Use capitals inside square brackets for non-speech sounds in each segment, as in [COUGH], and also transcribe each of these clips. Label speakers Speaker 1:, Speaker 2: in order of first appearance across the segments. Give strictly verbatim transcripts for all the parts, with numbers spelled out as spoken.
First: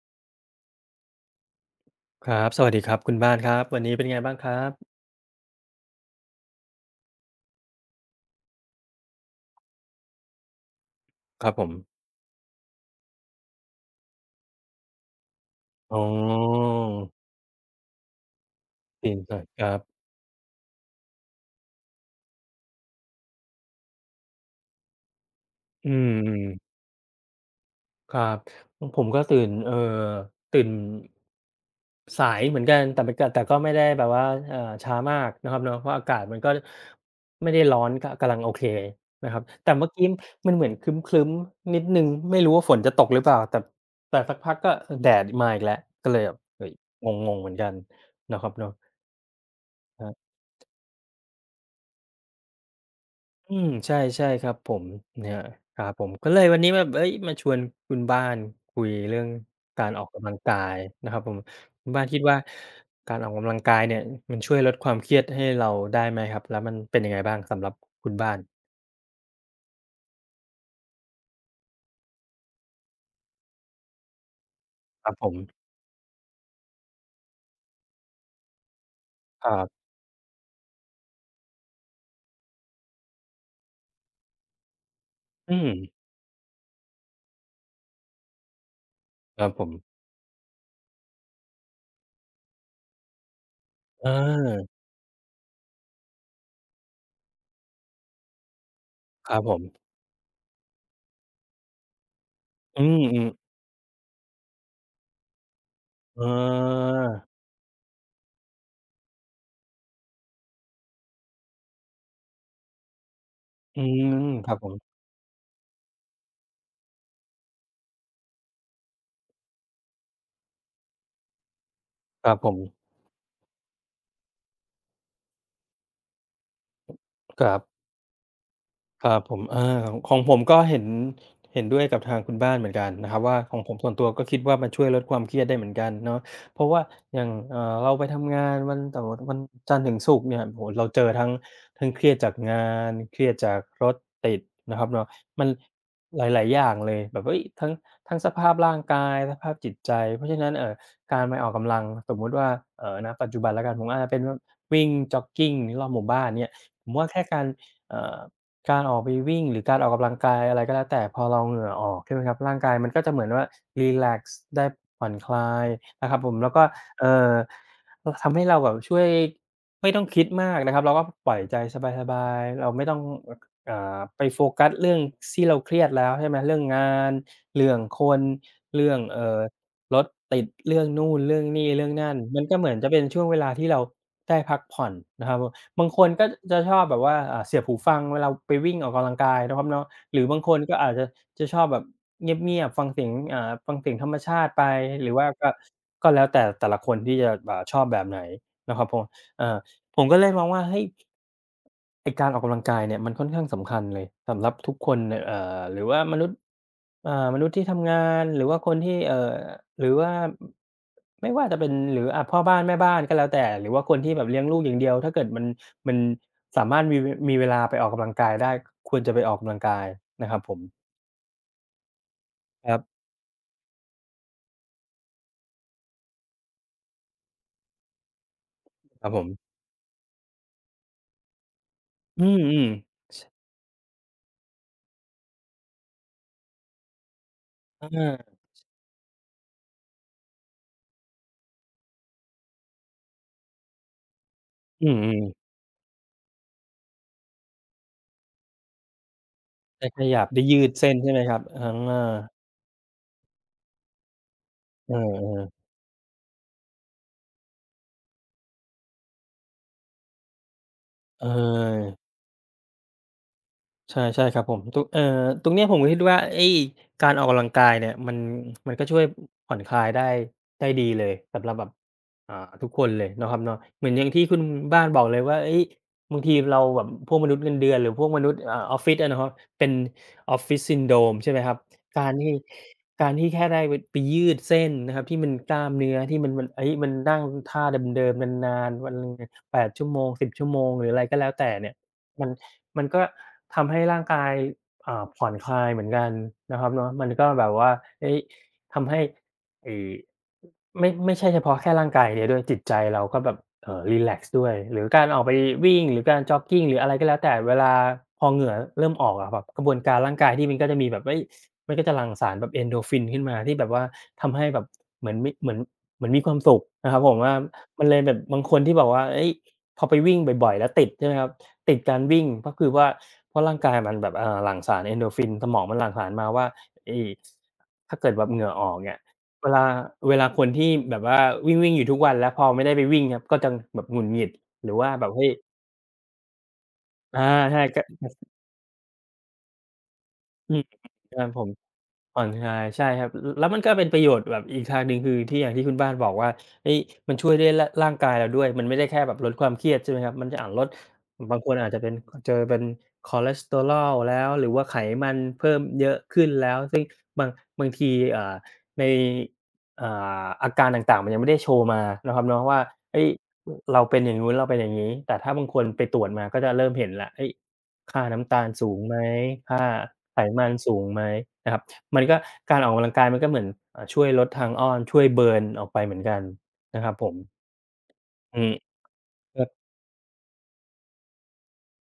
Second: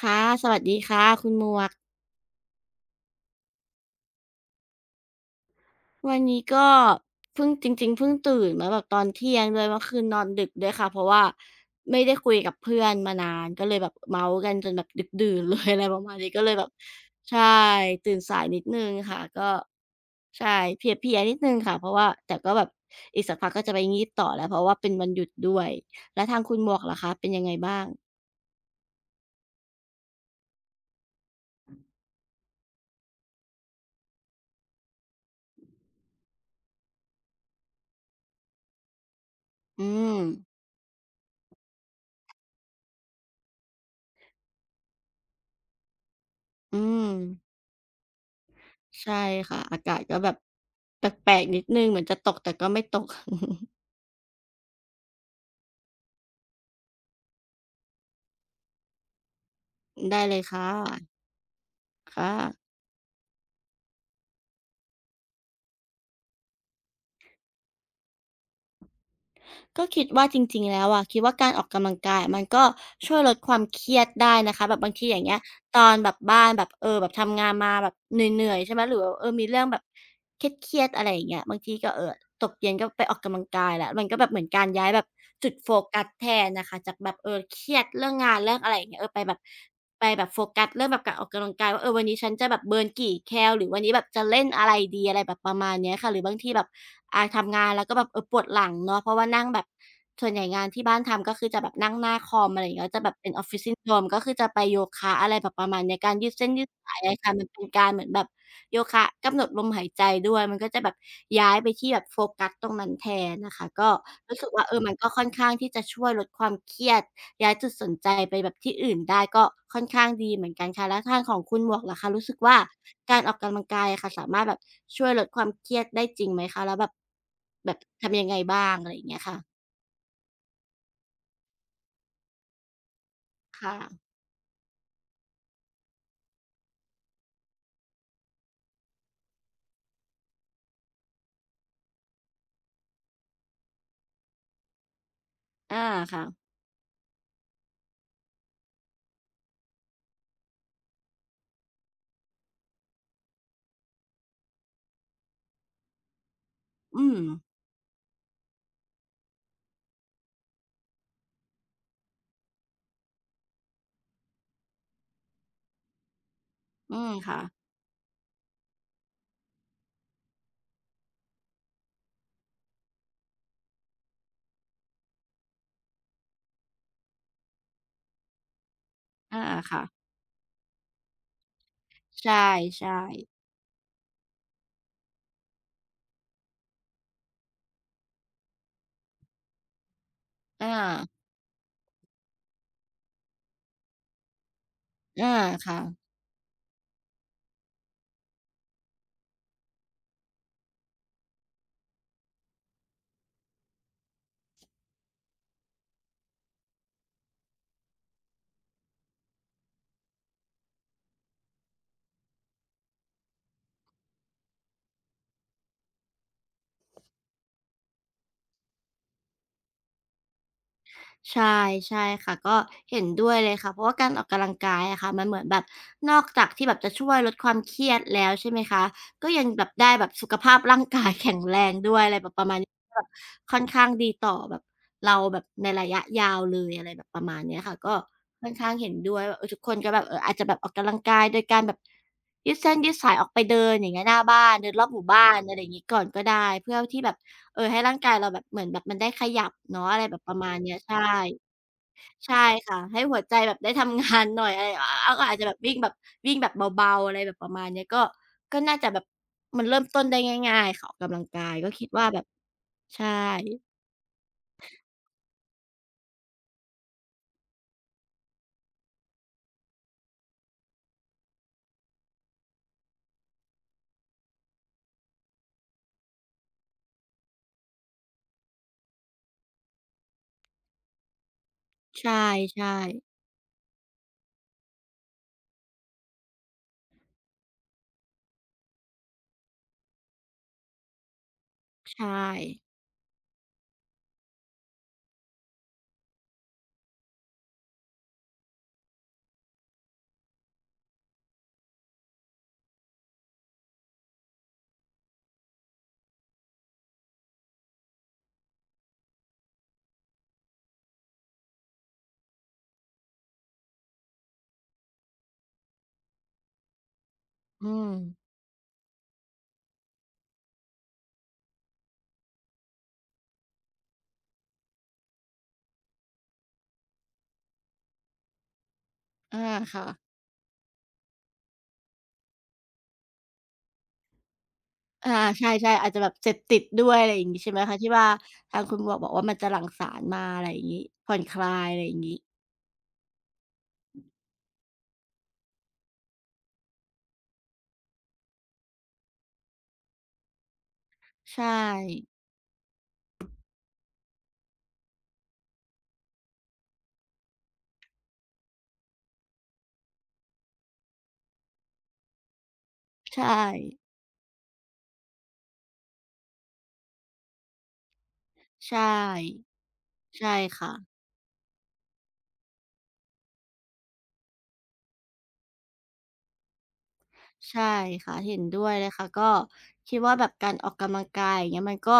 Speaker 1: ค่ะสวัสดีค่ะ คุณหมวก
Speaker 2: ครับสวัสดีครับคุณบ้านครับวันนี้เป็นไงบ้างครับ
Speaker 1: วันนี้ก็เพิ่งจริงๆเพิ่งตื่นมาแบบตอนเที่ยงด้วยเมื่อคืนนอนดึกด้วยค่ะเพราะว่า
Speaker 2: ครับผม
Speaker 1: ไม่ได้คุยกับเพื่อนมานานก็เลยแบบเมาท์กันจนแบบดึกดื่นเลย [LAUGHS] อะไร
Speaker 2: อ๋
Speaker 1: ประมาณนี้ก็เลย
Speaker 2: อ
Speaker 1: แบบใช่ตื่นสายนิดหนึ่ง
Speaker 2: ตื่น
Speaker 1: ค่ะ
Speaker 2: สา
Speaker 1: ก็
Speaker 2: ยครับ
Speaker 1: ใช่เพลียๆนิดหนึ่งค่ะเพราะว่าแต่ก็แบบอีกสักพักก็จะไปงีบต่อแล้วเพราะว่าเป็นวันหยุดด้วย
Speaker 2: อื
Speaker 1: แล้ว
Speaker 2: ม
Speaker 1: ทางคุณหมว
Speaker 2: ๆ
Speaker 1: กล่ะคะเป็นยังไงบ้าง
Speaker 2: ครับของผมก็ตื่นเอ่อตื่นสายเหมือนกัน แต่มันก็แต่ก็ไม่ได้แบบว่าเอ่อช้ามากนะครับเนาะเพราะอากาศมันก็ไม่ได้ร้อนก็กำลังโอเคนะครับแต่
Speaker 1: อื
Speaker 2: เมื่อกี้
Speaker 1: ม
Speaker 2: มันเหมือนครึ้มๆนิดหนึ่งไม่รู้ว่าฝนจะตกหรือเปล่าแต่แต่สักพักก็เออแดดมาอีกแล้วก็เลยแบบเฮ้ย
Speaker 1: อื
Speaker 2: ง
Speaker 1: ม
Speaker 2: งๆ เหมือนกันนะครับเนาะ
Speaker 1: ใช่ค่ะอากาศ
Speaker 2: ครั
Speaker 1: ก็แบ
Speaker 2: บ
Speaker 1: บแปลกๆนิดนึงเหมือนจะตกแต่ก็ไม่ตก [LAUGHS]
Speaker 2: อืมใช่ใช่ครับผมเนี่ยครับผมก็เลยวันนี้แบบเฮ้ยมาชวนคุณบ้านคุยเรื่องการออก
Speaker 1: ได้
Speaker 2: กำลั
Speaker 1: เล
Speaker 2: ง
Speaker 1: ย
Speaker 2: กา
Speaker 1: ค่ะ
Speaker 2: ยนะครับผมคุณบ้านคิด
Speaker 1: ค่ะ
Speaker 2: ว่าการออกกำลังกายเนี่ยมันช่วยลดความเครียดให้เราได้ไหมครับแล้วมันเป็นยังไงบ้างสำหรับคุณบ้าน
Speaker 1: ก็คิดว่าจริงๆแล้วอะคิดว่าการออกกำลังกายอะมันก็ช่วยลดความเครียดได้นะคะแบบบาง
Speaker 2: ค
Speaker 1: ที
Speaker 2: รับ
Speaker 1: อย่า
Speaker 2: ผ
Speaker 1: ง
Speaker 2: ม
Speaker 1: เงี้ยตอนแบบบ้านแบบเออแบบทำงานมาแบบเหนื่อยๆใช่ไหมหรือแบบเออ
Speaker 2: ค
Speaker 1: มี
Speaker 2: รั
Speaker 1: เรื่องแบบ
Speaker 2: บ
Speaker 1: เครียดๆอะไรอย่างเงี้ยบางทีก็เอ่อตกเย็นก็ไปออกกำลังกายแล้วมันก็แบบเหมือนการย้ายแบบจุ
Speaker 2: อื
Speaker 1: ด
Speaker 2: ม
Speaker 1: โฟกัสแทนน่ะค่ะจากแบบเออเครียดเรื่องงานเรื่องอะไรอย่างเงี้ยเออไปแบ
Speaker 2: ค
Speaker 1: บ
Speaker 2: รับผม
Speaker 1: ไปแบบโฟกัสเรื่องแบบการออกกำลังกายว่าเออวันนี้ฉันจะแบบเบิร์นกี่แคลหรือวันนี้แบบ
Speaker 2: อา
Speaker 1: จะเล่นอะไรดีอะไรแบบประมาณเนี้ยค่ะหรือบางทีแบบ อ่าทำงานแล้วก็แบบเออปวดหลังเนาะเพราะว่า
Speaker 2: ครับ
Speaker 1: นั่ง
Speaker 2: ผ
Speaker 1: แบ
Speaker 2: ม
Speaker 1: บส่วนใหญ่งานที่บ้านทำก็คือจะแบบนั่งหน้าคอมอะไรอย่าง
Speaker 2: อื
Speaker 1: เงี้ยก็จะแบ
Speaker 2: ม
Speaker 1: บเป็นออฟ
Speaker 2: ๆ
Speaker 1: ฟิศซินทร o มก็คือจะไปโยคะอะไรแบบประมาณเนี้ยการ
Speaker 2: เอ
Speaker 1: ยืดเส้นยืดสายอะไร
Speaker 2: า
Speaker 1: ค่ะมันเป็นการเหมือนแบบโยคะกำหนดลมหายใจด้วยมันก็จะแบบย้ายไปที่แบบโฟกัสตรงนั้นแทน นนะคะ
Speaker 2: อื
Speaker 1: ก็
Speaker 2: ม
Speaker 1: รู้
Speaker 2: ค
Speaker 1: สึก
Speaker 2: รับ
Speaker 1: ว่า
Speaker 2: ผ
Speaker 1: เออ
Speaker 2: ม
Speaker 1: มันก็ค่อนข้างที่จะช่วยลดความเครียดย้ายจุดสนใจไปแบบที่อื่นได้ก็ค่อนข้างดีเหมือนกันค่ะแล้วทางของคุณหมวกล่ะคะ
Speaker 2: ค
Speaker 1: รู้
Speaker 2: รั
Speaker 1: สึ
Speaker 2: บ
Speaker 1: ก
Speaker 2: ผม
Speaker 1: ว่าการออกกำลังกายอะค่ะสามารถแบบช่วยลดความเครียดได้จริงไหมคะแล้วแบบ
Speaker 2: ครั
Speaker 1: แบบ
Speaker 2: บ
Speaker 1: ทำยังไงบ้างอะไรอ
Speaker 2: ค
Speaker 1: ย่าง
Speaker 2: รั
Speaker 1: เงี้
Speaker 2: บ
Speaker 1: ย
Speaker 2: ผมอา
Speaker 1: ค่ะ
Speaker 2: ของผมก็เห็นเห็นด้วยกับทางคุณบ้านเหมือนกันนะครับว่าของผ
Speaker 1: ค่ะ
Speaker 2: มส่วนตัวก็คิดว่ามันช่วยลดความเครียดได้เหมือนกันเนาะเพราะว่าอย่างเอ่อเราไปทำงานวันแต่วันจันทร์ถึงศุกร์เนี่ยโอ้โฮเราเจอทั้งทั้งเครียดจากงานเครียดจากรถติดนะครับเนาะมัน
Speaker 1: อา
Speaker 2: ห
Speaker 1: ค่ะ
Speaker 2: ลายๆอย่างเลยแบบเฮ้ยทั้งทั้งสภาพร่างกายสภาพจิตใจเพราะฉะนั้นเอ่อการไปออกกำลังสมมุติว่าเอ่อณปัจจุบันแล้วกันผมอาจจะเป็นวิ่งจ็อกกิงรอบหมู่บ้านเนี่ยผม
Speaker 1: อื
Speaker 2: ว่า
Speaker 1: ม
Speaker 2: แค่การเอ่อ การออกไปวิ่งหรือการออกกำลังกายอะไรก็แล้วแต่พอเราเหงื่อออกใช่ไหมครับร่างกายมันก็จะเหมือนว่ารีแลกซ์ได้ผ่อนคลายนะครับผมแล้วก็
Speaker 1: อืม
Speaker 2: เอ่อ
Speaker 1: ค่ะ
Speaker 2: ทำให้เราแบบช่วยไม่ต้องคิดมากนะครับเราก็ปล่อยใจสบายๆเราไม่ต้องอ่าไปโฟกัสเรื่องที่เราเครียดแล้วใช่ไหมเรื่องงานเรื่องคนเรื่องเอ่อ
Speaker 1: อาค่ะ
Speaker 2: รถติดเรื่องนู่นเรื่องนี่เรื่องนั่น
Speaker 1: ใช
Speaker 2: มันก็เหมือนจะเป็
Speaker 1: ่
Speaker 2: นช่วงเว
Speaker 1: ๆ
Speaker 2: ลาที่เราได้พักผ่อนนะครับ บางคนก็จะชอบแบบว่าอ่าเสียบหูฟังเวลาไปวิ่งออกกำลังกายนะครับเนาะหรือบางคนก็อาจจะ
Speaker 1: อา
Speaker 2: จะชอบแบบเงียบๆฟังเสียงอ่าฟังเสียงธรรมชาติไปหรือว่า
Speaker 1: อา
Speaker 2: ก็
Speaker 1: ค่ะ
Speaker 2: ก็แล้วแต่แต่ละคนที่จะอ่าชอบแบบไหนนะครับผมเอ่อผมก็เลยมองว่าเฮ้ยไอ้การออกกำลังกายเนี่ยมันค่อนข้างสำคัญเลยสำหรับทุกคนเนี่ยเอ่อหรือว่ามนุษย์อ่ามนุษย์ที่ทำงานหรือว่าคนที่เอ่อหรือว่าไม่ว่าจะเป็นหรืออ่าพ่อบ้านแม่บ้านก็แล้วแต่หรือว่าคนที่แบบเลี้ยงลูกอย่างเดียวถ้าเกิดมัน มันสามารถมีวมีเวลาไปออกกำลังกายได้ควรจะไปออกกำลังกายนะครับผม
Speaker 1: ใช่ใช่ค่ะก็
Speaker 2: ครั
Speaker 1: เห็
Speaker 2: บ
Speaker 1: นด้วยเลยค่ะเพราะว่าการออกกำลังกายอะค่ะมันเหมือนแบบนอกจากที่แบบจะช่วยลดความเครียดแล้วใช่ไหมคะ
Speaker 2: ครับผ
Speaker 1: ก็ยัง
Speaker 2: ม
Speaker 1: แบบได้แบบสุขภาพร่างกายแข็งแรงด้วยอะไร
Speaker 2: อื
Speaker 1: แบบประมาณ
Speaker 2: ม
Speaker 1: นี้
Speaker 2: ๆ
Speaker 1: แบบค่อนข้างดีต่อแบบเราแบบในระยะยาวเลยอะไรแบบประมาณเนี้ยค่ะก็
Speaker 2: อา
Speaker 1: ค่อนข้างเห็นด้วยว่าเออทุกคนก็แบบเอออาจจะแบบออกกำลังกายโดยการแบบยืดเส้นยืดสายออกไปเดินอย่างเงี้ยหน้าบ้านเดินร
Speaker 2: อื
Speaker 1: อบหมู่
Speaker 2: ม
Speaker 1: บ้าน
Speaker 2: ๆ
Speaker 1: อะไรอย่างงี้ก่อนก็ได้เพื่อที่แบบ เออให้ร่างกายเราแบบเหมือนแบบมันได้ขยับ
Speaker 2: ได้
Speaker 1: เนาะ
Speaker 2: ข
Speaker 1: อะไรแบบ
Speaker 2: ยับ
Speaker 1: ประ
Speaker 2: ได้
Speaker 1: มาณ
Speaker 2: ยืด
Speaker 1: เนี้ย
Speaker 2: เส้น
Speaker 1: ใช่
Speaker 2: ใช่ไหมครับอา
Speaker 1: ใช่ค่ะให้หัวใจแบบได้ทำงานหน่อยอะไรอา
Speaker 2: เ
Speaker 1: อาก็อาจจะแบบ
Speaker 2: ออ
Speaker 1: วิ่งแบบวิ่งแบบเบาๆอะไรแบบประมาณเนี้ยก็ก็น่าจะแบบมันเริ่มต้นได้ง่ายๆค่ะออกกำลั
Speaker 2: ๆเอ
Speaker 1: งกายก็
Speaker 2: อ
Speaker 1: คิดว่าแบบใช่
Speaker 2: ใช่ใช่ครับผม ตรงเอ่อตรงเนี้ยผมก็คิดว่าไอ้การออกกำลังกายเนี่ยมันมันก็ช่วยผ่อนคลายได้ได้ดีเลยสำหรับแบบอ่าทุกคนเลยเนาะครับเนาะเหมือนอย่างที่คุณบ้านบอกเลยว่าเฮ้ยบางทีเราแบบพวกมนุษย์เงินเดือนหรือพวกมนุษย์อ่าออฟฟิศอะเนาะเป็น ออฟฟิศ ซินโดรม ใช่ไหมครับกา
Speaker 1: ใช
Speaker 2: รที่
Speaker 1: ่ๆ
Speaker 2: การที่แค่ได้ไปไปยืดเส้นนะครับที่มันกล้ามเนื้อที่มันมันเฮ้ยมันนั่งท่าเดิมๆนานๆวันหนึ่งเนี่ยแปดชั่วโมงสิบชั่วโมงหรืออะไรก็แล้วแต่เนี่ย
Speaker 1: ใช่
Speaker 2: มัน มันก็ทำให้ร่างกายอ่าผ่อนคลายเหมือนกันนะครับเนาะมันก็แบบว่าเฮ้ยทำให้ไอ้ ไม่ไม่ใช่เฉพาะแค่ร่างกายอย่างเดียวด้วยจิตใจเราก็แบบเอ่อรีแลกซ์ด้วยหรือการออกไปวิ่งหรือการจ็อกกิงหรืออะไรก็แล้วแต่เวลาพอเหงื่อเริ่มออกอะแบบกระบวนการร่างกายที่มันก็จะมีแบบเฮ้ยมันก็จะหลั่งสารแบบ Endorphin ขึ้นมาที่แบบว่าทำให้แบบเหมือนมีเหมือนเหมือนมีความสุขนะครับผมว่า
Speaker 1: อื
Speaker 2: มัน
Speaker 1: ม
Speaker 2: เลยแบบบางคนที่บอกว่าเฮ้ยพอไปวิ่งบ่อยๆแล้วติดใช่ไหมครับติดการวิ่งก็คือว่าเพราะร่างกายมันแบบเอ่อหลั่งสาร Endorphin สมองมันหลั่งสารมาว่าไอ้ถ้าเกิดแบบเหงื่อออกเนี่ย
Speaker 1: อา
Speaker 2: เวลา
Speaker 1: ค่ะ
Speaker 2: เวลาคนที่แบบว่าวิ่งๆอยู่ทุกวันแล้วพอไม่ได้ไปวิ่งครับก็จะแบบหงุดหงิดหรือว่าแบบ
Speaker 1: อา
Speaker 2: เฮ้ย
Speaker 1: ใช่ๆอาจจะแบบเสพติดด้วยอะไร
Speaker 2: อา
Speaker 1: อย่างงี้ใช่ไห
Speaker 2: ใช่
Speaker 1: ม
Speaker 2: ก
Speaker 1: คะที่ว่าทางคุณหมวกบอกว่ามันจะหลั่งสารมาอะไร
Speaker 2: อื
Speaker 1: อ
Speaker 2: ม
Speaker 1: ย่างงี้ผ่
Speaker 2: ค
Speaker 1: อน
Speaker 2: รับ
Speaker 1: ค
Speaker 2: ผม
Speaker 1: ลายอะไรอย่างงี้
Speaker 2: ผ่อนคลายใช่ครับลแล้วมันก็เป็นประโยชน์แบบอีกทางหนึ่งคือที่อย่างที่คุณบ้านบอกว่าเฮ้ยมันช่วยด้วยร่าร่างกายเราด้วยมันไม่ได้แค่แบบลดความเครียดใช่ไหมครับมันจะอ่าลดบาง
Speaker 1: ใช่
Speaker 2: คนอาจจะเป็นเจอเป็นคอเลสเตอรอลแล้วหรือว่าไขมันเพิ่มเยอะขึ้นแล้วซึ่งบางบางทีอ่าในอ่าอาการต่างๆมันยังไม่ได้โชว์มานะครับเนาะว่าเฮ้ย
Speaker 1: ใช่
Speaker 2: เราเป็นอย่างนู้นเราเป็นอย่างงี้แต่ถ้าบางคนไปตรวจมาก็จะเริ่มเห็นแล้วเฮ้ยค่าน้ำตาลสู
Speaker 1: ใช
Speaker 2: งไหม
Speaker 1: ่
Speaker 2: ค่าไข
Speaker 1: ใช่
Speaker 2: มัน
Speaker 1: ค่ะ
Speaker 2: สูงไหมนะครับ มันก็การออกกำลังกายมันก็เหมือนอ่าช่วยลดทางอ้อนช่วยเบิร์นออกไปเหมือนกันนะครับผม
Speaker 1: ใช่ค่ะ
Speaker 2: อื
Speaker 1: เห็น
Speaker 2: ม
Speaker 1: ด้วยเลยค่ะก็
Speaker 2: ก็
Speaker 1: คิดว่าแบบการออกกำลังกายอย่างเงี้ยมันก็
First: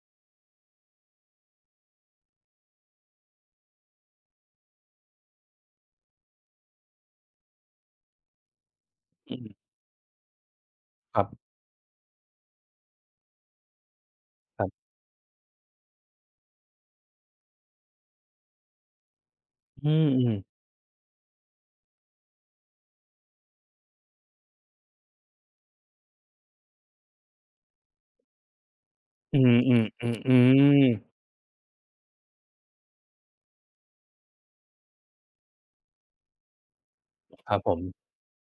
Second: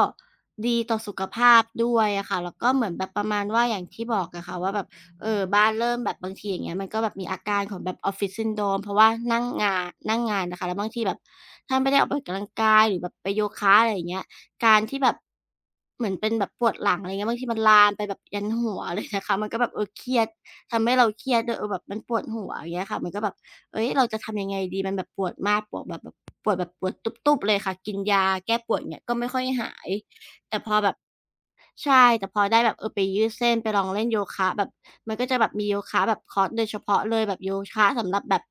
Speaker 1: ดีต่อสุขภาพด้วยอะค่ะแล้วก็เหมือนแบบประมาณว่าอย่างที่บอกอะค่ะว่าแบบเออบ้านเริ่มแบบบางทีอย่างเงี้ยมันก็แบบมีอาการของแบบออฟฟิศ s ินโด o m เพราะว่า
Speaker 2: อื
Speaker 1: นั่ง
Speaker 2: ม
Speaker 1: งานนั่งงานนะคะแล้วบางทีแบ
Speaker 2: ค
Speaker 1: บ
Speaker 2: รับ
Speaker 1: ถ้าไม่ได้ออกไปออกกำลังกายหรือแบบไปโยคะอะไรอย่างเงี้ย
Speaker 2: ครั
Speaker 1: การ
Speaker 2: บ
Speaker 1: ที่แบบเหมือนเป็นแบบปวดหลังอะไรเงี้ยบางทีมันลามไปแบบยันหัวเลยนะคะมันก็แบบเอ
Speaker 2: อื
Speaker 1: อเครี
Speaker 2: ม
Speaker 1: ยด
Speaker 2: ๆ
Speaker 1: ทำให้เราเครียดด้วยเออแบบมันปวดหัวอย่างเงี้ยค่ะมันก็แบบ เอ้ยเราจะทำยังไงดีมันแบบปวดมากปวดแบบแบบปวดแบบปวดตุ๊บๆเลยค่ะกินยาแก้ปวดอย่างเงี้ยก็ไม่
Speaker 2: อื
Speaker 1: ค่อยหา
Speaker 2: ม
Speaker 1: ย
Speaker 2: ๆๆอื
Speaker 1: แต่พอ
Speaker 2: ม
Speaker 1: แบบ ใช่แต่พอได้แบบเออไปยืดเส้นไปลองเล่นโยคะแบบมันก็จะแบบมีโยคะแบบคอร์สโดยเฉพาะเลยแบบ
Speaker 2: ค
Speaker 1: โย
Speaker 2: รับผม
Speaker 1: คะสำหรับแบบ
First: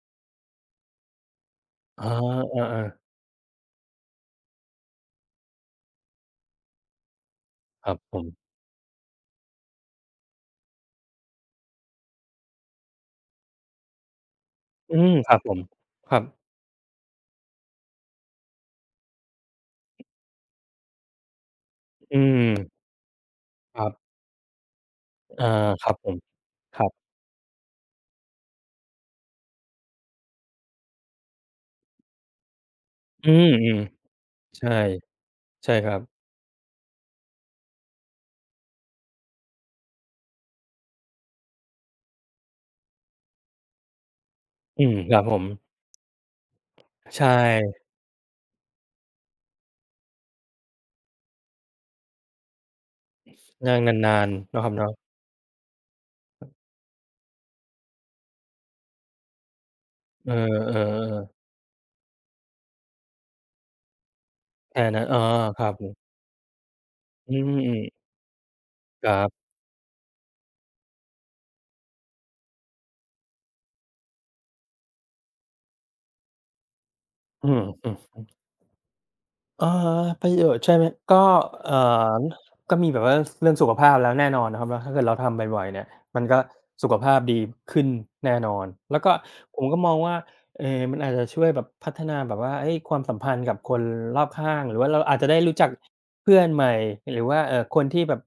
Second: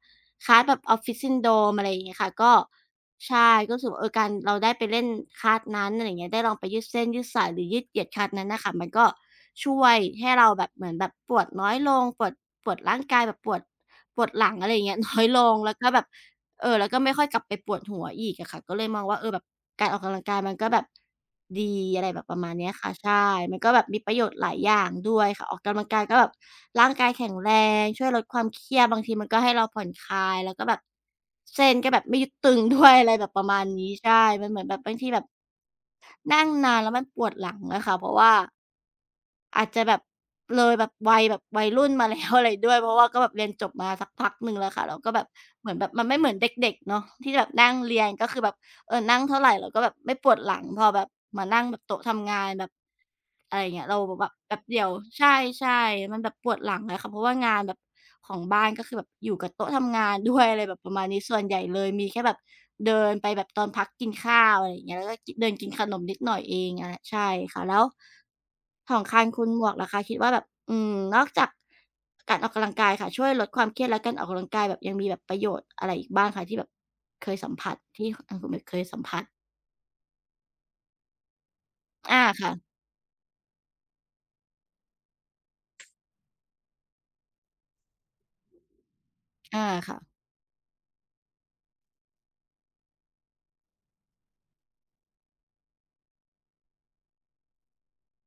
Speaker 1: คลาสแบบ Office Syndrome อะไรอ
Speaker 2: อ๋
Speaker 1: ย่าง
Speaker 2: อ
Speaker 1: เงี้ยค่ะก็
Speaker 2: เออๆ
Speaker 1: ใช่ก็รู้สึกว่าเออการเราได้ไปเล่นคลาสนั้นอะไรอย่างเงี้ยได้ลองไปยืดเส้นยืดสายหรือยื
Speaker 2: ค
Speaker 1: ด
Speaker 2: รั
Speaker 1: เห
Speaker 2: บ
Speaker 1: ยียด
Speaker 2: ผ
Speaker 1: คลา
Speaker 2: ม
Speaker 1: สนั้นน่ะค่ะมันก็ช่วยให้เราแบบเหมือนแบบปวดน้อยลงปวดปวดร่างกายแบบปวดปวดหลังอะไรอย่างเงี้
Speaker 2: อื
Speaker 1: ย [LAUGHS]
Speaker 2: ม
Speaker 1: น้อย
Speaker 2: ครับ
Speaker 1: ล
Speaker 2: ผ
Speaker 1: ง
Speaker 2: ม
Speaker 1: แล้วก็แบบ
Speaker 2: ครับ
Speaker 1: เออแล้วก็ไม่ค่อยกลับไปปวดหัวอีกอะค่ะก็เลยมองว่าเออแบบการออกกำลังกายมันก็แบบดีอะไร
Speaker 2: อื
Speaker 1: แบบป
Speaker 2: ม
Speaker 1: ระมาณเนี้ยค่ะใช่มันก็
Speaker 2: ค
Speaker 1: แบบ
Speaker 2: รั
Speaker 1: มีป
Speaker 2: บ
Speaker 1: ระโยชน์หลายอย่างด้วย
Speaker 2: อา
Speaker 1: ค่ะออกกำ
Speaker 2: ค
Speaker 1: ลัง
Speaker 2: รับ
Speaker 1: กาย
Speaker 2: ผม
Speaker 1: ก็แบบ
Speaker 2: ครั
Speaker 1: ร่างกา
Speaker 2: บ
Speaker 1: ยแข็งแรงช่วยลดความเครียดบางทีมันก็ให้เราผ่อนคลายแล้วก็แบบเส้นก็แบบไม่ยึดตึง [LAUGHS] ด้วยอะไรแบ
Speaker 2: อื
Speaker 1: บประ
Speaker 2: ม
Speaker 1: มาณนี้ใช่มันเห
Speaker 2: ๆ
Speaker 1: มือน
Speaker 2: ใช่
Speaker 1: แบบบางทีแบบ
Speaker 2: ใช่ครับ
Speaker 1: นั่งนานแล้วมันปวดหลังอะค่ะเพราะว่าอาจจะแบบเลยแบบวัยแบบวัยรุ่นมาแล้วอะไรด้วยเพราะว่าก็แบบเรียนจบมาสักพักหนึ่งแล้วค่ะ
Speaker 2: อืม
Speaker 1: แล้วก็
Speaker 2: ครั
Speaker 1: แบ
Speaker 2: บ
Speaker 1: บ
Speaker 2: ผม
Speaker 1: เหมือนแบบมันไม่เหมือนเด็กๆเนาะ
Speaker 2: ใช
Speaker 1: ที่แบบนั่ง
Speaker 2: ่
Speaker 1: เรียนก็คือแบบ เออนั่งเท่าไหร่เราก็แบบไม่ปวดหลังพอแบบมานั่งแบบโต๊ะทำงานแบบอะไร
Speaker 2: นั่ง
Speaker 1: เงี้ยเรา
Speaker 2: นา
Speaker 1: แบ
Speaker 2: น
Speaker 1: บ
Speaker 2: ๆ
Speaker 1: แป๊
Speaker 2: เนาะ
Speaker 1: บ
Speaker 2: ครับ
Speaker 1: เดียว
Speaker 2: เนาะ
Speaker 1: ใช่ใช่มันแบบปวดหลังเละค่ะเพราะว่างานแบบของบ้านก็คือแบบอยู่กับโต๊ะทำงาน [LAUGHS]
Speaker 2: เออ
Speaker 1: ด้วย [LAUGHS] อะไรแบบประมาณนี้ส่
Speaker 2: ๆ
Speaker 1: วนใหญ่เลยมีแค่แบบเดินไปแบบตอนพักกินข้าวอะ
Speaker 2: ๆ
Speaker 1: ไรอ
Speaker 2: แค่
Speaker 1: ย่างเงี้ย
Speaker 2: นั้น
Speaker 1: แล้วก็
Speaker 2: อ๋อ
Speaker 1: เดิน
Speaker 2: ค
Speaker 1: กิ
Speaker 2: รั
Speaker 1: น
Speaker 2: บ
Speaker 1: ข
Speaker 2: ผ
Speaker 1: นม
Speaker 2: ม
Speaker 1: นิดหน่อยเองอะใช่
Speaker 2: อื
Speaker 1: ค่ะแล้ว
Speaker 2: ม
Speaker 1: ของ
Speaker 2: ครั
Speaker 1: คานคุ
Speaker 2: บ
Speaker 1: ณหมวกล่ะคะคิดว่าแบบอืมนอกจากการออกกำลังกายค่ะช่วยลดความเครียดและการออกกำลังกายแบบยังมีแบบประโยชน์อะไรอีกบ้างคะที่แบบเคย
Speaker 2: อื
Speaker 1: สัมผัสที่
Speaker 2: ม
Speaker 1: ทางคุณหมวกเคยสัมผัส
Speaker 2: เออประโยชน์ใช่ไหมก็เอ่อ
Speaker 1: อาค่ะ
Speaker 2: ก็มีแบบว่าเรื่องสุขภาพแล้วแน่นอนนะครับเนาะถ้าเกิดเราทำบ่อยๆเนี่ยมันก็สุขภาพดีขึ้นแน่นอนแล้วก็ผ
Speaker 1: อา
Speaker 2: มก็มอง
Speaker 1: ค่ะ
Speaker 2: ว่าเอ่อมันอาจจะช่วยแบบพัฒนาแบบว่าเฮ้ยความสัมพันธ์กับคนรอบข้างหรือว่าเราอาจจะได้รู้จักเพื่อนใหม่หรือว่าเอ่อคนที่แบบ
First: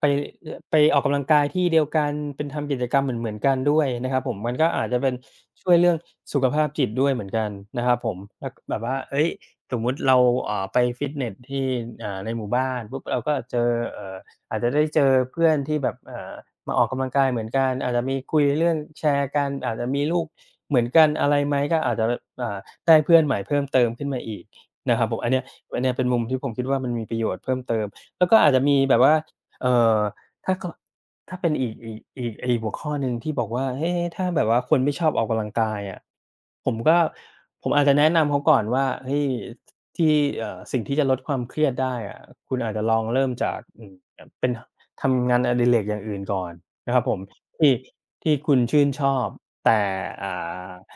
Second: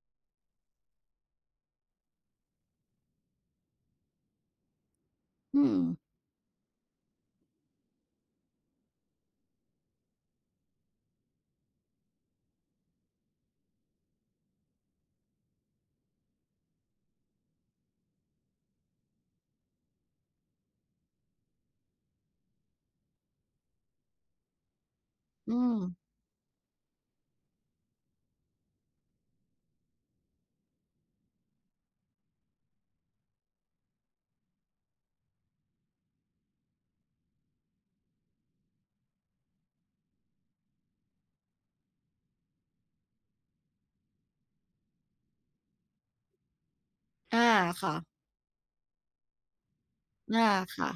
Speaker 2: ไปเอ่อไปออกกำลังกายที่เดียวกันเป็นทำกิจกรรมเหมือนๆกันด้วยนะครับผมมันก็อาจจะเป็น
Speaker 1: อื
Speaker 2: ช่วย
Speaker 1: ม
Speaker 2: เรื่องสุขภาพจิตด้วยเหมือนกันนะครับผมแล้วแบบว่าเฮ้ย สมมุติเราอ่าไปฟิตเนสที่อ่าในหมู่บ้านปุ๊บเราก็เจอเอ่ออาจจะได้เจอเพื่อนที่แบบเอ่อมาออกกำลังกายเหมือนกันอาจจะมีคุยเรื่องแชร์กันอาจจะมีลูกเหมือนกันอะไรไหมก็อาจจะแบบอ่าได้เพื่อนใหม่เพิ่มเติมขึ้นมาอีกนะครับผมอันเนี้ย
Speaker 1: อืม
Speaker 2: อันเนี้ยเป็นมุมที่ผมคิดว่ามันมีประโยชน์เพิ่มเติมแล้วก็อาจจะมีแบบว่าเอ่อถ้ากล ถ้าเป็นอีกอีกอีกไอ้หัวข้อหนึ่งที่บอกว่าเอ๊ะถ้าแบบว่าคนไม่ชอบออกกำลังกายอะผมก็ผมอาจจะแนะนำเขาก่อนว่าเฮ้ยที่เอ่อสิ่งที่จะลดความเครียดได้อะคุณอาจจะลองเริ่มจากอืมแบบเป็นทำงานอดิเรกอย่างอื่นก่อนนะครับผม
Speaker 1: อา
Speaker 2: ที่
Speaker 1: ค่ะ
Speaker 2: ที่คุณชื่นชอบแต่อ่
Speaker 1: อา
Speaker 2: า
Speaker 1: ค่ะ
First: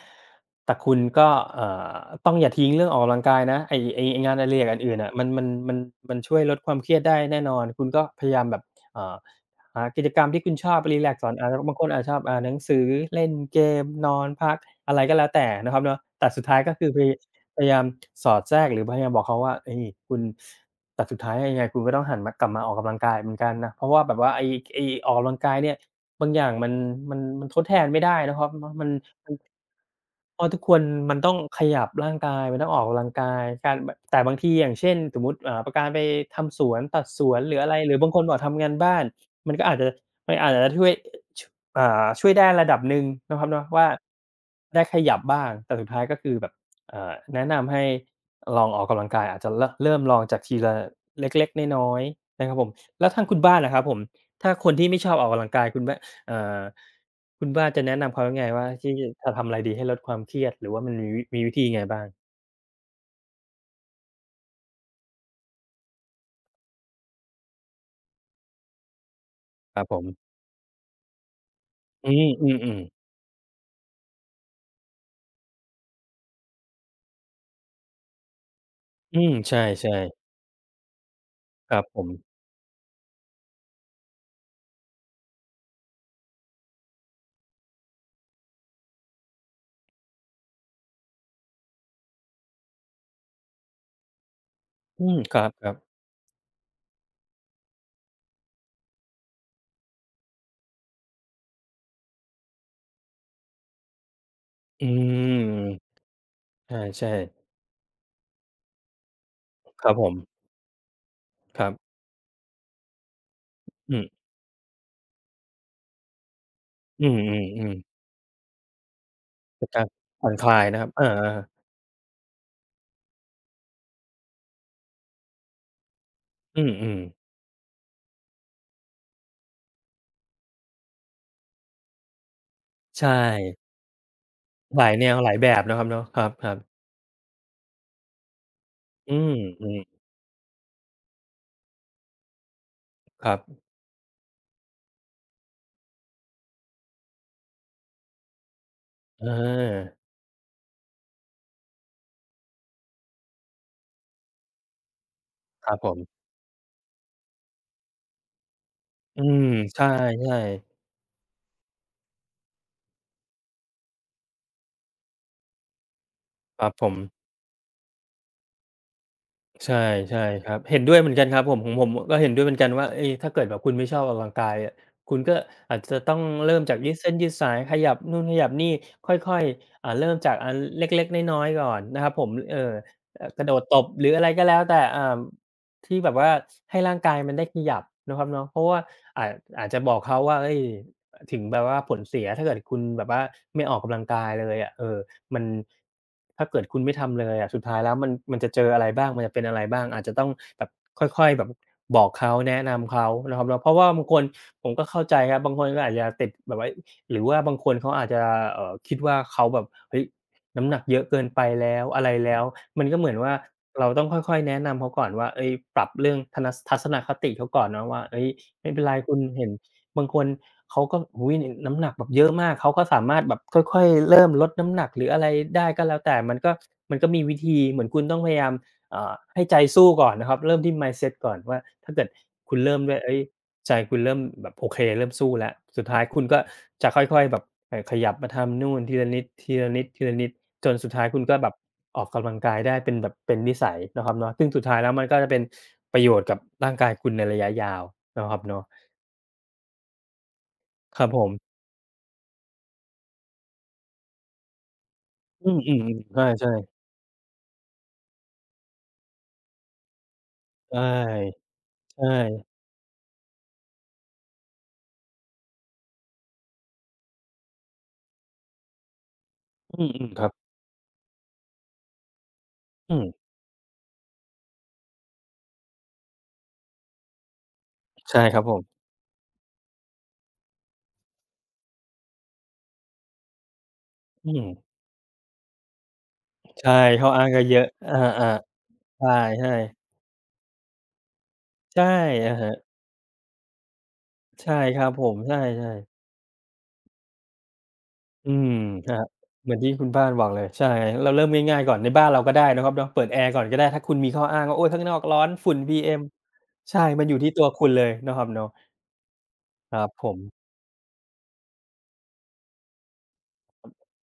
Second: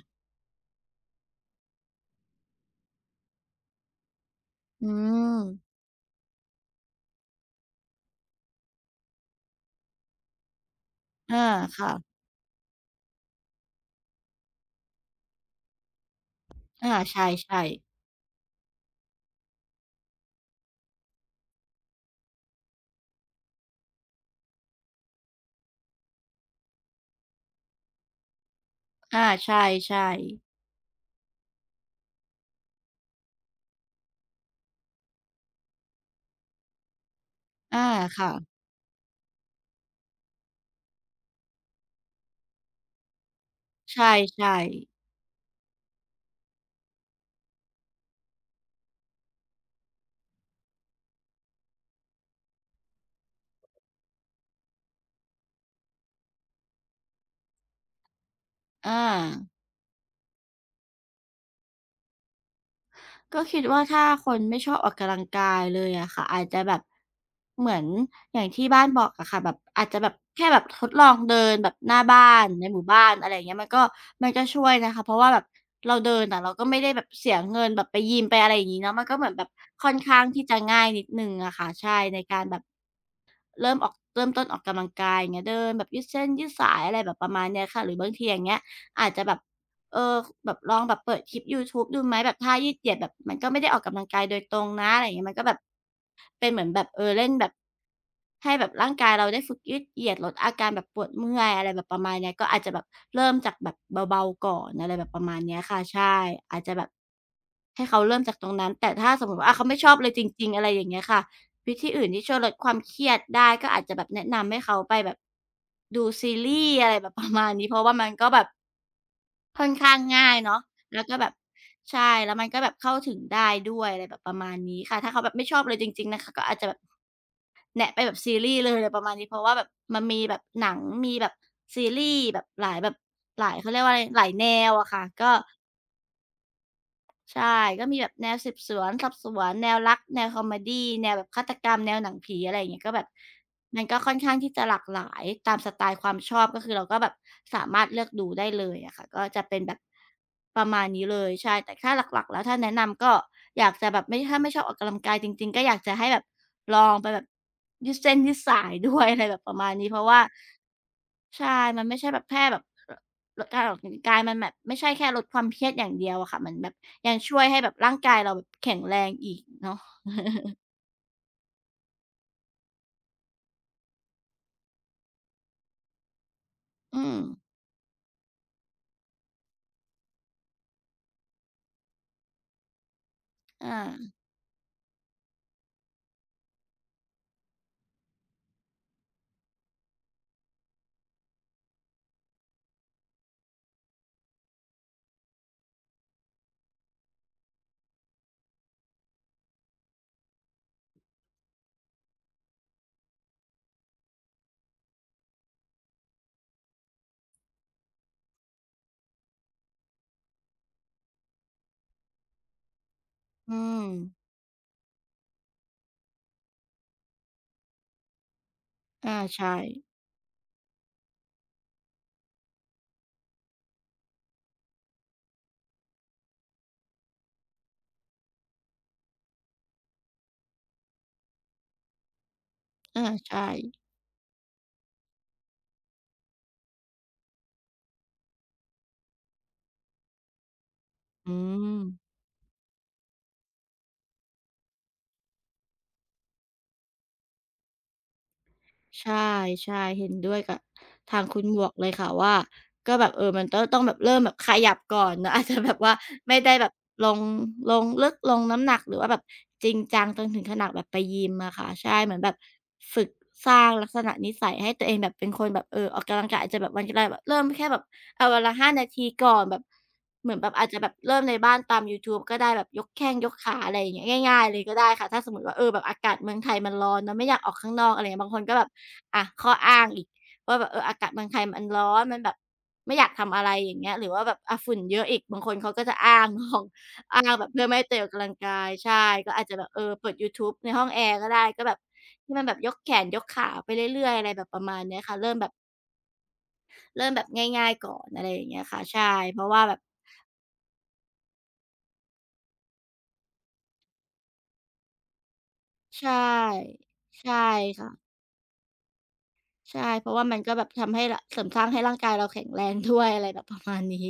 Speaker 2: แต่คุณก็เอ่อต้องอย่าทิ้งเรื่องออกกำลังกายนะไอ้ไอ้ไอ้งานอดิเรกอัน
Speaker 1: อื
Speaker 2: อื่นน่ะมันมั
Speaker 1: ม
Speaker 2: นมันมันช่วยลดความเครียดได้แน่นอนคุณก็พยายามแบบเอ่อ หากิจกรรมที่คุณชอบรีแลกซ์ก่อน
Speaker 1: อา
Speaker 2: อาบางคน
Speaker 1: ค่ะ
Speaker 2: อาจจะชอบอ่านหนังสือเล่นเกมนอนพักอะไรก็แล้วแต่นะครับเนาะแต่สุดท้ายก็คือ
Speaker 1: อา
Speaker 2: พยพ
Speaker 1: ใช่
Speaker 2: ยายาม
Speaker 1: ๆ
Speaker 2: สอดแทรกหรือพยายามบอกเขาว่าเฮ้ยคุณแต่สุดท้ายยังไงคุณก็ต้องหันมากลับมาออกกำลังกายเหมือนกันนะเพราะว่าแบบว่าไอ้ไอ้ออกกำลังกายเนี่ยบางอย่างมันมันมันทดแทนไม่ได้นะครับมมัน
Speaker 1: อา
Speaker 2: มัน
Speaker 1: ใช่
Speaker 2: เพราะทุ
Speaker 1: ๆ
Speaker 2: กคนมันต้องขยับร่างกายมันต้องออกกำลังกายการบแต่บางทีอย่างเช่นสมมุติอ่าการไปทำสวนตัดสวนหรืออะไร
Speaker 1: อา
Speaker 2: หรือบางคน
Speaker 1: ค่ะ
Speaker 2: บอกทำงานบ้าน มันก็อาจจะมันอาจจะช่วยชอ่าช่วยได้ระดับหนึ่งนะครับเนาะว่า
Speaker 1: ใช่
Speaker 2: ได้ข
Speaker 1: ๆ
Speaker 2: ยับบ้างแต่สุดท้ายก็คือแบบเอ่อแนะนำให้ลองออกกำลังกายอาจจะรเริ่มลองจากทีละเล็กๆน้อยๆนะครับผมแล้วทางคุณบ้านล่ะครับผมถ้าคนที่ไม่ชอบออกกำลังกายคุณบ้านเอ่อคุณบ้านจะแนะนำเขายังไงว่าที่
Speaker 1: อา
Speaker 2: จะทำอะไรดีให้ลดความเครียดหรือว่ามันมีวิมีวิธียังไงบ้าง
Speaker 1: ก็คิดว่าถ้าคนไม่ชอบออกกำลังกายเลยอะค่ะอาจจะแบบเหมือนอย่างที่บ้านบอกอะค่ะแบบ
Speaker 2: ครั
Speaker 1: อา
Speaker 2: บ
Speaker 1: จ
Speaker 2: ผ
Speaker 1: จะแบบ
Speaker 2: ม
Speaker 1: แค่แบบทดลองเดินแบบหน้า
Speaker 2: อื
Speaker 1: บ้า
Speaker 2: ม
Speaker 1: น
Speaker 2: อื
Speaker 1: ในห
Speaker 2: อ
Speaker 1: มู่บ้า
Speaker 2: ๆ
Speaker 1: นอะไรอย่างเงี้ยมันก็มันก็ช่วยนะคะเพราะว่าแบบเราเดินอะเราก็ไม่ได้แบบเสียเงินแบบไปยิมไปอะไรอย่างงี้เนาะมันก็
Speaker 2: อื
Speaker 1: เหมือ
Speaker 2: ม
Speaker 1: นแบบ
Speaker 2: ใช
Speaker 1: ค่
Speaker 2: ่
Speaker 1: อนข้าง
Speaker 2: ๆ
Speaker 1: ที่จะง่ายนิดนึงอะค่ะ
Speaker 2: ครับ
Speaker 1: ใช่
Speaker 2: ผม
Speaker 1: ในการแบบ เริ่มออกเริ่มต้นออกกำลังกายอย่างเงี้ยเดินแบบยืดเส้นยืดสายอะไรแบบประมาณเนี้ยค่ะหรือบางทีอย่างเงี้ยอาจจะแบบเออแบบลองแบบเปิดคลิปยูทูบดูไหมแบบท่ายืดเหยียดแบบมันก็ไม่ได้ออกกำลังกายโดยตรงนะอะ
Speaker 2: อื
Speaker 1: ไรอย่าง
Speaker 2: ม
Speaker 1: เงี้ย
Speaker 2: ค
Speaker 1: มัน
Speaker 2: ร
Speaker 1: ก็แบบ
Speaker 2: ับๆ
Speaker 1: เป็นเหมือนแบบเออเล่นแบบให้แบบร่างกายเราได้ฝึกยืดเหยียดลดอาการแบบปวดเมื่อยอะไรแบบประมาณเนี้ยก็อาจจะแบบเริ่มจากแบบเบาๆก่อน
Speaker 2: อื
Speaker 1: อะไรแบบประมาณ
Speaker 2: ม
Speaker 1: เนี้ยค่ะใช่อาจ
Speaker 2: ใ
Speaker 1: จะแบบ
Speaker 2: ช่ๆ
Speaker 1: ให้เขาเริ่มจากตรงนั้นแต่ถ้าสมมุติว่าอาเขาไม่
Speaker 2: ค
Speaker 1: ช
Speaker 2: รั
Speaker 1: อ
Speaker 2: บ
Speaker 1: บ
Speaker 2: ผ
Speaker 1: เลย
Speaker 2: ม
Speaker 1: จริงๆอะไรอย่างเงี้ยค่ะ
Speaker 2: ครั
Speaker 1: วิธี
Speaker 2: บ
Speaker 1: อื่นที่ช่วยลดความเครียดได้ก็อาจ
Speaker 2: อื
Speaker 1: จะแบบ
Speaker 2: ม
Speaker 1: แนะนำให้เขาไปแบบดูซีรีส์อะไร
Speaker 2: อื
Speaker 1: แบบ [LAUGHS] ประมาณนี้
Speaker 2: ม
Speaker 1: เพ
Speaker 2: ๆ
Speaker 1: ราะว่า
Speaker 2: ๆ
Speaker 1: มันก็แบบ
Speaker 2: เป็
Speaker 1: ค่
Speaker 2: น
Speaker 1: อน
Speaker 2: การ
Speaker 1: ข้าง
Speaker 2: ผ่อ
Speaker 1: ง่า
Speaker 2: น
Speaker 1: ย
Speaker 2: คลา
Speaker 1: เนาะ
Speaker 2: ยนะครับ
Speaker 1: แล้ว
Speaker 2: อา
Speaker 1: ก็แบบ
Speaker 2: ๆ
Speaker 1: ใช่แล้วมันก็แบบเข้าถึงได้ด้วยอะไรแบบประมาณนี้ค่ะถ้าเขาแบบไม่ชอบเลยจริงๆนะคะก็อาจ
Speaker 2: อื
Speaker 1: จะแบบ
Speaker 2: มๆ
Speaker 1: แนะไปแบบซีรีส์เลยอะไรประมาณนี้เพราะว่าแบบมันมีแบบหนังมีแบบซีรีส์แบบหลายแบบ
Speaker 2: ใช
Speaker 1: หลาย
Speaker 2: ่
Speaker 1: เขาเรียกว่าอะไรหลายแนว
Speaker 2: หลา
Speaker 1: อะ
Speaker 2: ย
Speaker 1: ค่ะ
Speaker 2: แนวห
Speaker 1: ก็
Speaker 2: ลายแบบเนาะครับเนาะครับๆ
Speaker 1: ใช่ก็มีแบบแนวสืบสวนสอ
Speaker 2: อื
Speaker 1: บส
Speaker 2: ม
Speaker 1: วน
Speaker 2: อื
Speaker 1: แนว
Speaker 2: ม
Speaker 1: รักแนวคอมเมดีแนวแบบฆาตกรรมแนวหนังผีอะไรอย่างเงี้ยก็แบบ
Speaker 2: ครับ
Speaker 1: มันก็ค่อนข้างที่จะหลากหลายตามสไตล์ความชอบก็คือเราก็แบบสามารถเลือกดูได้เลยอะค่ะก็
Speaker 2: อ
Speaker 1: จะเป็นแบบ
Speaker 2: า
Speaker 1: ประมาณนี้เลยใช่แต่ถ้าหลักๆแล้วถ้าแนะนำก็อยากจะแบบไม่ถ้าไม่ชอบออกกำลังกายจริงๆก็
Speaker 2: ค
Speaker 1: อ
Speaker 2: รับ
Speaker 1: ยาก
Speaker 2: ผ
Speaker 1: จะให้
Speaker 2: ม
Speaker 1: แบบลองไปแบบยืดเส้นยืดสายด้วยอะ
Speaker 2: อื
Speaker 1: ไรแบบ
Speaker 2: ม
Speaker 1: ประมาณ
Speaker 2: ใช่
Speaker 1: นี้เพราะว่า
Speaker 2: ๆ
Speaker 1: ใช่ มันไม่ใช่แบบแค่แบบลลดการออกกำลังกายมันแบบไม่ใช่แค่ลดความเครียดอย่างเดียวอะค่ะ มัน
Speaker 2: ค
Speaker 1: แบ
Speaker 2: รับ
Speaker 1: บ
Speaker 2: ผม
Speaker 1: ยังช่วยให้แบบร่างกายเราแบบแข็งแรงอีก
Speaker 2: ใช่
Speaker 1: เนาะ
Speaker 2: ใช่ครับเห็นด้วยเหมือนกันครับผมของผมก็เห็นด้วยเหมือนกันว่าเอ๊ยถ้าเกิดแบบคุณไม่ชอบออกกำลังกายอะคุณก็อาจจะต้องเริ่มจากยืด
Speaker 1: อื
Speaker 2: เส้น
Speaker 1: ม
Speaker 2: ยืดสายขยับนู่นขยับนี่ค่อยๆอ่าเริ่มจากอันเล็กๆน้อยๆก่อนนะครับผมเอ่อเอ่อกระโดดตบหรื
Speaker 1: อา
Speaker 2: ออะไรก็แล้วแต่อ่าที่แบบว่าให้ร่างกายมันได้ขยับนะครับเนาะเพราะว่าอาจอาจจะบอกเขาว่าเฮ้ยถึงแบบว่าผลเสียถ้าเกิดคุณแบบว่าไม่ออกกำลังกายเลยอะเออ มันถ้าเกิดคุณไม่ทำเลยอะสุดท้ายแล้วมันมันจะเจออะไรบ้างมันจะเป็นอะไรบ้างอาจจะต้องแบบค่อยๆแบบบอกเขาแนะนำเขานะครับเนาะเพราะว่าบางคนผมก็เข้าใจครับบางคนก็อาจจะติดแบบว่าหรือว่าบางคนเขาอาจจะเอ่อคิดว่าเขาแบบเฮ้ยน้ำหนักเยอะเกินไปแล้วอะไรแล้วมันก็เหมือนว่า
Speaker 1: อืม
Speaker 2: เราต้องค่อยๆแนะนำเขาก่อนว่าเฮ้ยปรับเรื่องทะนัสทัศนคติเขาก่อนเนาะว่าเฮ้ยไม่เป็นไรคุ
Speaker 1: อา
Speaker 2: ณเห็น
Speaker 1: ใช่
Speaker 2: บางคนเขาก็โอ้โฮน้ำหนักแบบเยอะมาก เขาก็สามารถแบบค่อยๆเริ่มลดน้ำหนักหรืออะไรได้ก็แล้วแต่มันก็มันก็มีวิธีเหมือนคุณต้องพยายามเอ่าให้ใจสู้ก่อนนะครับเริ่มที่ mindset ก่อนว่าถ้าเกิดคุณเริ่มด้วย
Speaker 1: อา
Speaker 2: เฮ้ย
Speaker 1: ใช่
Speaker 2: ใจคุณเริ่มแบบโอเคเริ่มสู้แล้วสุดท้ายคุณก็จะค่อยๆแบบเอ่อขยับมาทำนู่นทีละนิดทีละนิดทีละนิดจนสุดท้ายคุณ
Speaker 1: อื
Speaker 2: ก็แบบออก
Speaker 1: ม
Speaker 2: กำลังกายได้เป็นแบบเป็นนิสัยนะครับเนาะซึ่งสุดท้ายแล้วมันก็จะเป็นประโยชน์กับร่างกายคุณในระยะยาวนะครับเนาะ
Speaker 1: ใช่ใช่เห็นด้วยกับ
Speaker 2: ครับผ
Speaker 1: ทาง
Speaker 2: ม
Speaker 1: คุณหมวกเลยค่ะว่าก็แบบเออมันต้องต้องแบบเริ่มแบบขยับก่อนเนาะ [LAUGHS] อาจ
Speaker 2: อื
Speaker 1: จะ
Speaker 2: ม
Speaker 1: แบ
Speaker 2: อืม
Speaker 1: บ
Speaker 2: อม
Speaker 1: ว่าไม่
Speaker 2: ใช่
Speaker 1: ได้แบบ
Speaker 2: ๆ
Speaker 1: ลงลงลึกลงน้ำหนักหรือว่าแบบจริงจังจนถึงขนาด
Speaker 2: ใช
Speaker 1: แบบไปยิม
Speaker 2: ่
Speaker 1: อะค่ะใช่
Speaker 2: ใช
Speaker 1: เหมือนแบบ
Speaker 2: ่
Speaker 1: ฝึกสร้างลักษณะนิสัยให้ตัวเองแบบเป็นคนแบบเออออกกำลังกายอาจจะแบบวันแรกแบบเริ่มแค่แบบ เอาวันละห้านาทีก่อนแบบ
Speaker 2: อืมอืมครั
Speaker 1: เหมือนแบ
Speaker 2: บ
Speaker 1: บอาจจะแบบเริ่มในบ้านตามยูทูบก็ได้แบบยก
Speaker 2: อืม
Speaker 1: แข้งยกขาอะไรอย่างเงี้ยง่ายๆเลยก็ได้ค่ะถ้าสมมุติว่าเออแบบอากาศเมืองไทยมันร้อนเนาะไม่อยากออกข้างนอกอะไร
Speaker 2: ใช่
Speaker 1: เงี้ยบาง
Speaker 2: ค
Speaker 1: ค
Speaker 2: รับ
Speaker 1: น
Speaker 2: ผ
Speaker 1: ก็แบบ
Speaker 2: ม
Speaker 1: อ่าข้ออ้างอีกว่าแบบเอออากาศเมืองไทยมันร้อนมันแบบไม่อยากทำอะไรอย่างเงี้ยหรือว่า
Speaker 2: อื
Speaker 1: แบบ
Speaker 2: ม
Speaker 1: อ่าฝุ่นเยอะอีกบางคนเขาก็จะอ้างของ
Speaker 2: ใช่ข้อ
Speaker 1: [LAUGHS] อ้า
Speaker 2: อ้าง
Speaker 1: ง
Speaker 2: ก็
Speaker 1: แบบ
Speaker 2: เย
Speaker 1: เพื่
Speaker 2: อะ
Speaker 1: อไม่ให้ตัวเองออกกำ
Speaker 2: อา
Speaker 1: ลังกายใช่
Speaker 2: ๆ
Speaker 1: ก็อาจ
Speaker 2: ใช่
Speaker 1: จะแบบเอ
Speaker 2: ๆ
Speaker 1: อเปิดยูทูบในห้องแอร์ก็ได้ก็แบบ
Speaker 2: ใช่
Speaker 1: ที่
Speaker 2: อะ
Speaker 1: มัน
Speaker 2: ฮะ
Speaker 1: แบบยกแขนยกขาไปเรื่อยๆอะไรแบบป
Speaker 2: ใช่
Speaker 1: ระมา
Speaker 2: ค
Speaker 1: ณ
Speaker 2: รับ
Speaker 1: เนี้ย
Speaker 2: ผม
Speaker 1: ค่ะ
Speaker 2: ใช
Speaker 1: เริ่มแบบ
Speaker 2: ่ๆ
Speaker 1: เริ่มแบบง่ายๆก่อนอะ
Speaker 2: อื
Speaker 1: ไรอย่า
Speaker 2: ม
Speaker 1: งเงี้ยค่ะ
Speaker 2: ครับ
Speaker 1: ใช่เพ
Speaker 2: เห
Speaker 1: ราะ
Speaker 2: มือน
Speaker 1: ว่า
Speaker 2: ที่
Speaker 1: แบบ
Speaker 2: คุณบ้านบอกเลยใช่เราเริ่มง่ายๆก่อนในบ้านเราก็ได้นะครับเนาะเปิดแอร์ก่อนก็ได้ถ้าคุณมีข้ออ้างว่าโอ๊ยข้างนอกร้อนฝุ่น พี เอ็ม"
Speaker 1: ใช
Speaker 2: ใช่
Speaker 1: ่
Speaker 2: มันอยู่ที่
Speaker 1: ใช่
Speaker 2: ตัวคุณเล
Speaker 1: ค่ะ
Speaker 2: ยเนาะครับเนาะค
Speaker 1: ใช่
Speaker 2: รับผ
Speaker 1: เพราะ
Speaker 2: ม
Speaker 1: ว่ามันก็แบบทำให้รเสริมสร้างให้ร่างกายเราแข็งแรงด้วยอะไรแบบประมาณนี้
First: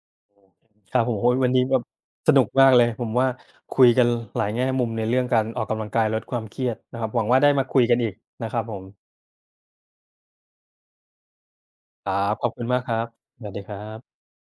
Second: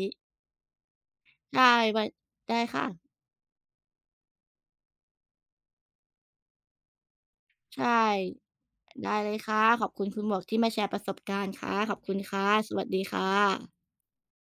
Speaker 2: ครับผมโอ้โฮวันนี้
Speaker 1: ใช่
Speaker 2: แบบ
Speaker 1: ไว้
Speaker 2: สนุก
Speaker 1: ได้
Speaker 2: มากเล
Speaker 1: ค่ะ
Speaker 2: ยผมว่าคุยกันหลายแง่มุมในเรื่องการออกกำลังกายลดความเครียดนะครับหวังว่าได้มาคุ
Speaker 1: ใช
Speaker 2: ยกันอีก
Speaker 1: ่
Speaker 2: นะครับผม
Speaker 1: ได้เลยค่ะขอบคุณคุณหมวกที่มาแชร์ประสบการณ์ค่ะขอบ
Speaker 2: ค
Speaker 1: คุณ
Speaker 2: รับข
Speaker 1: ค่ะ
Speaker 2: อบคุณ
Speaker 1: ส
Speaker 2: มาก
Speaker 1: วัส
Speaker 2: ครั
Speaker 1: ดี
Speaker 2: บ
Speaker 1: ค่ะ
Speaker 2: สวัสดีครับ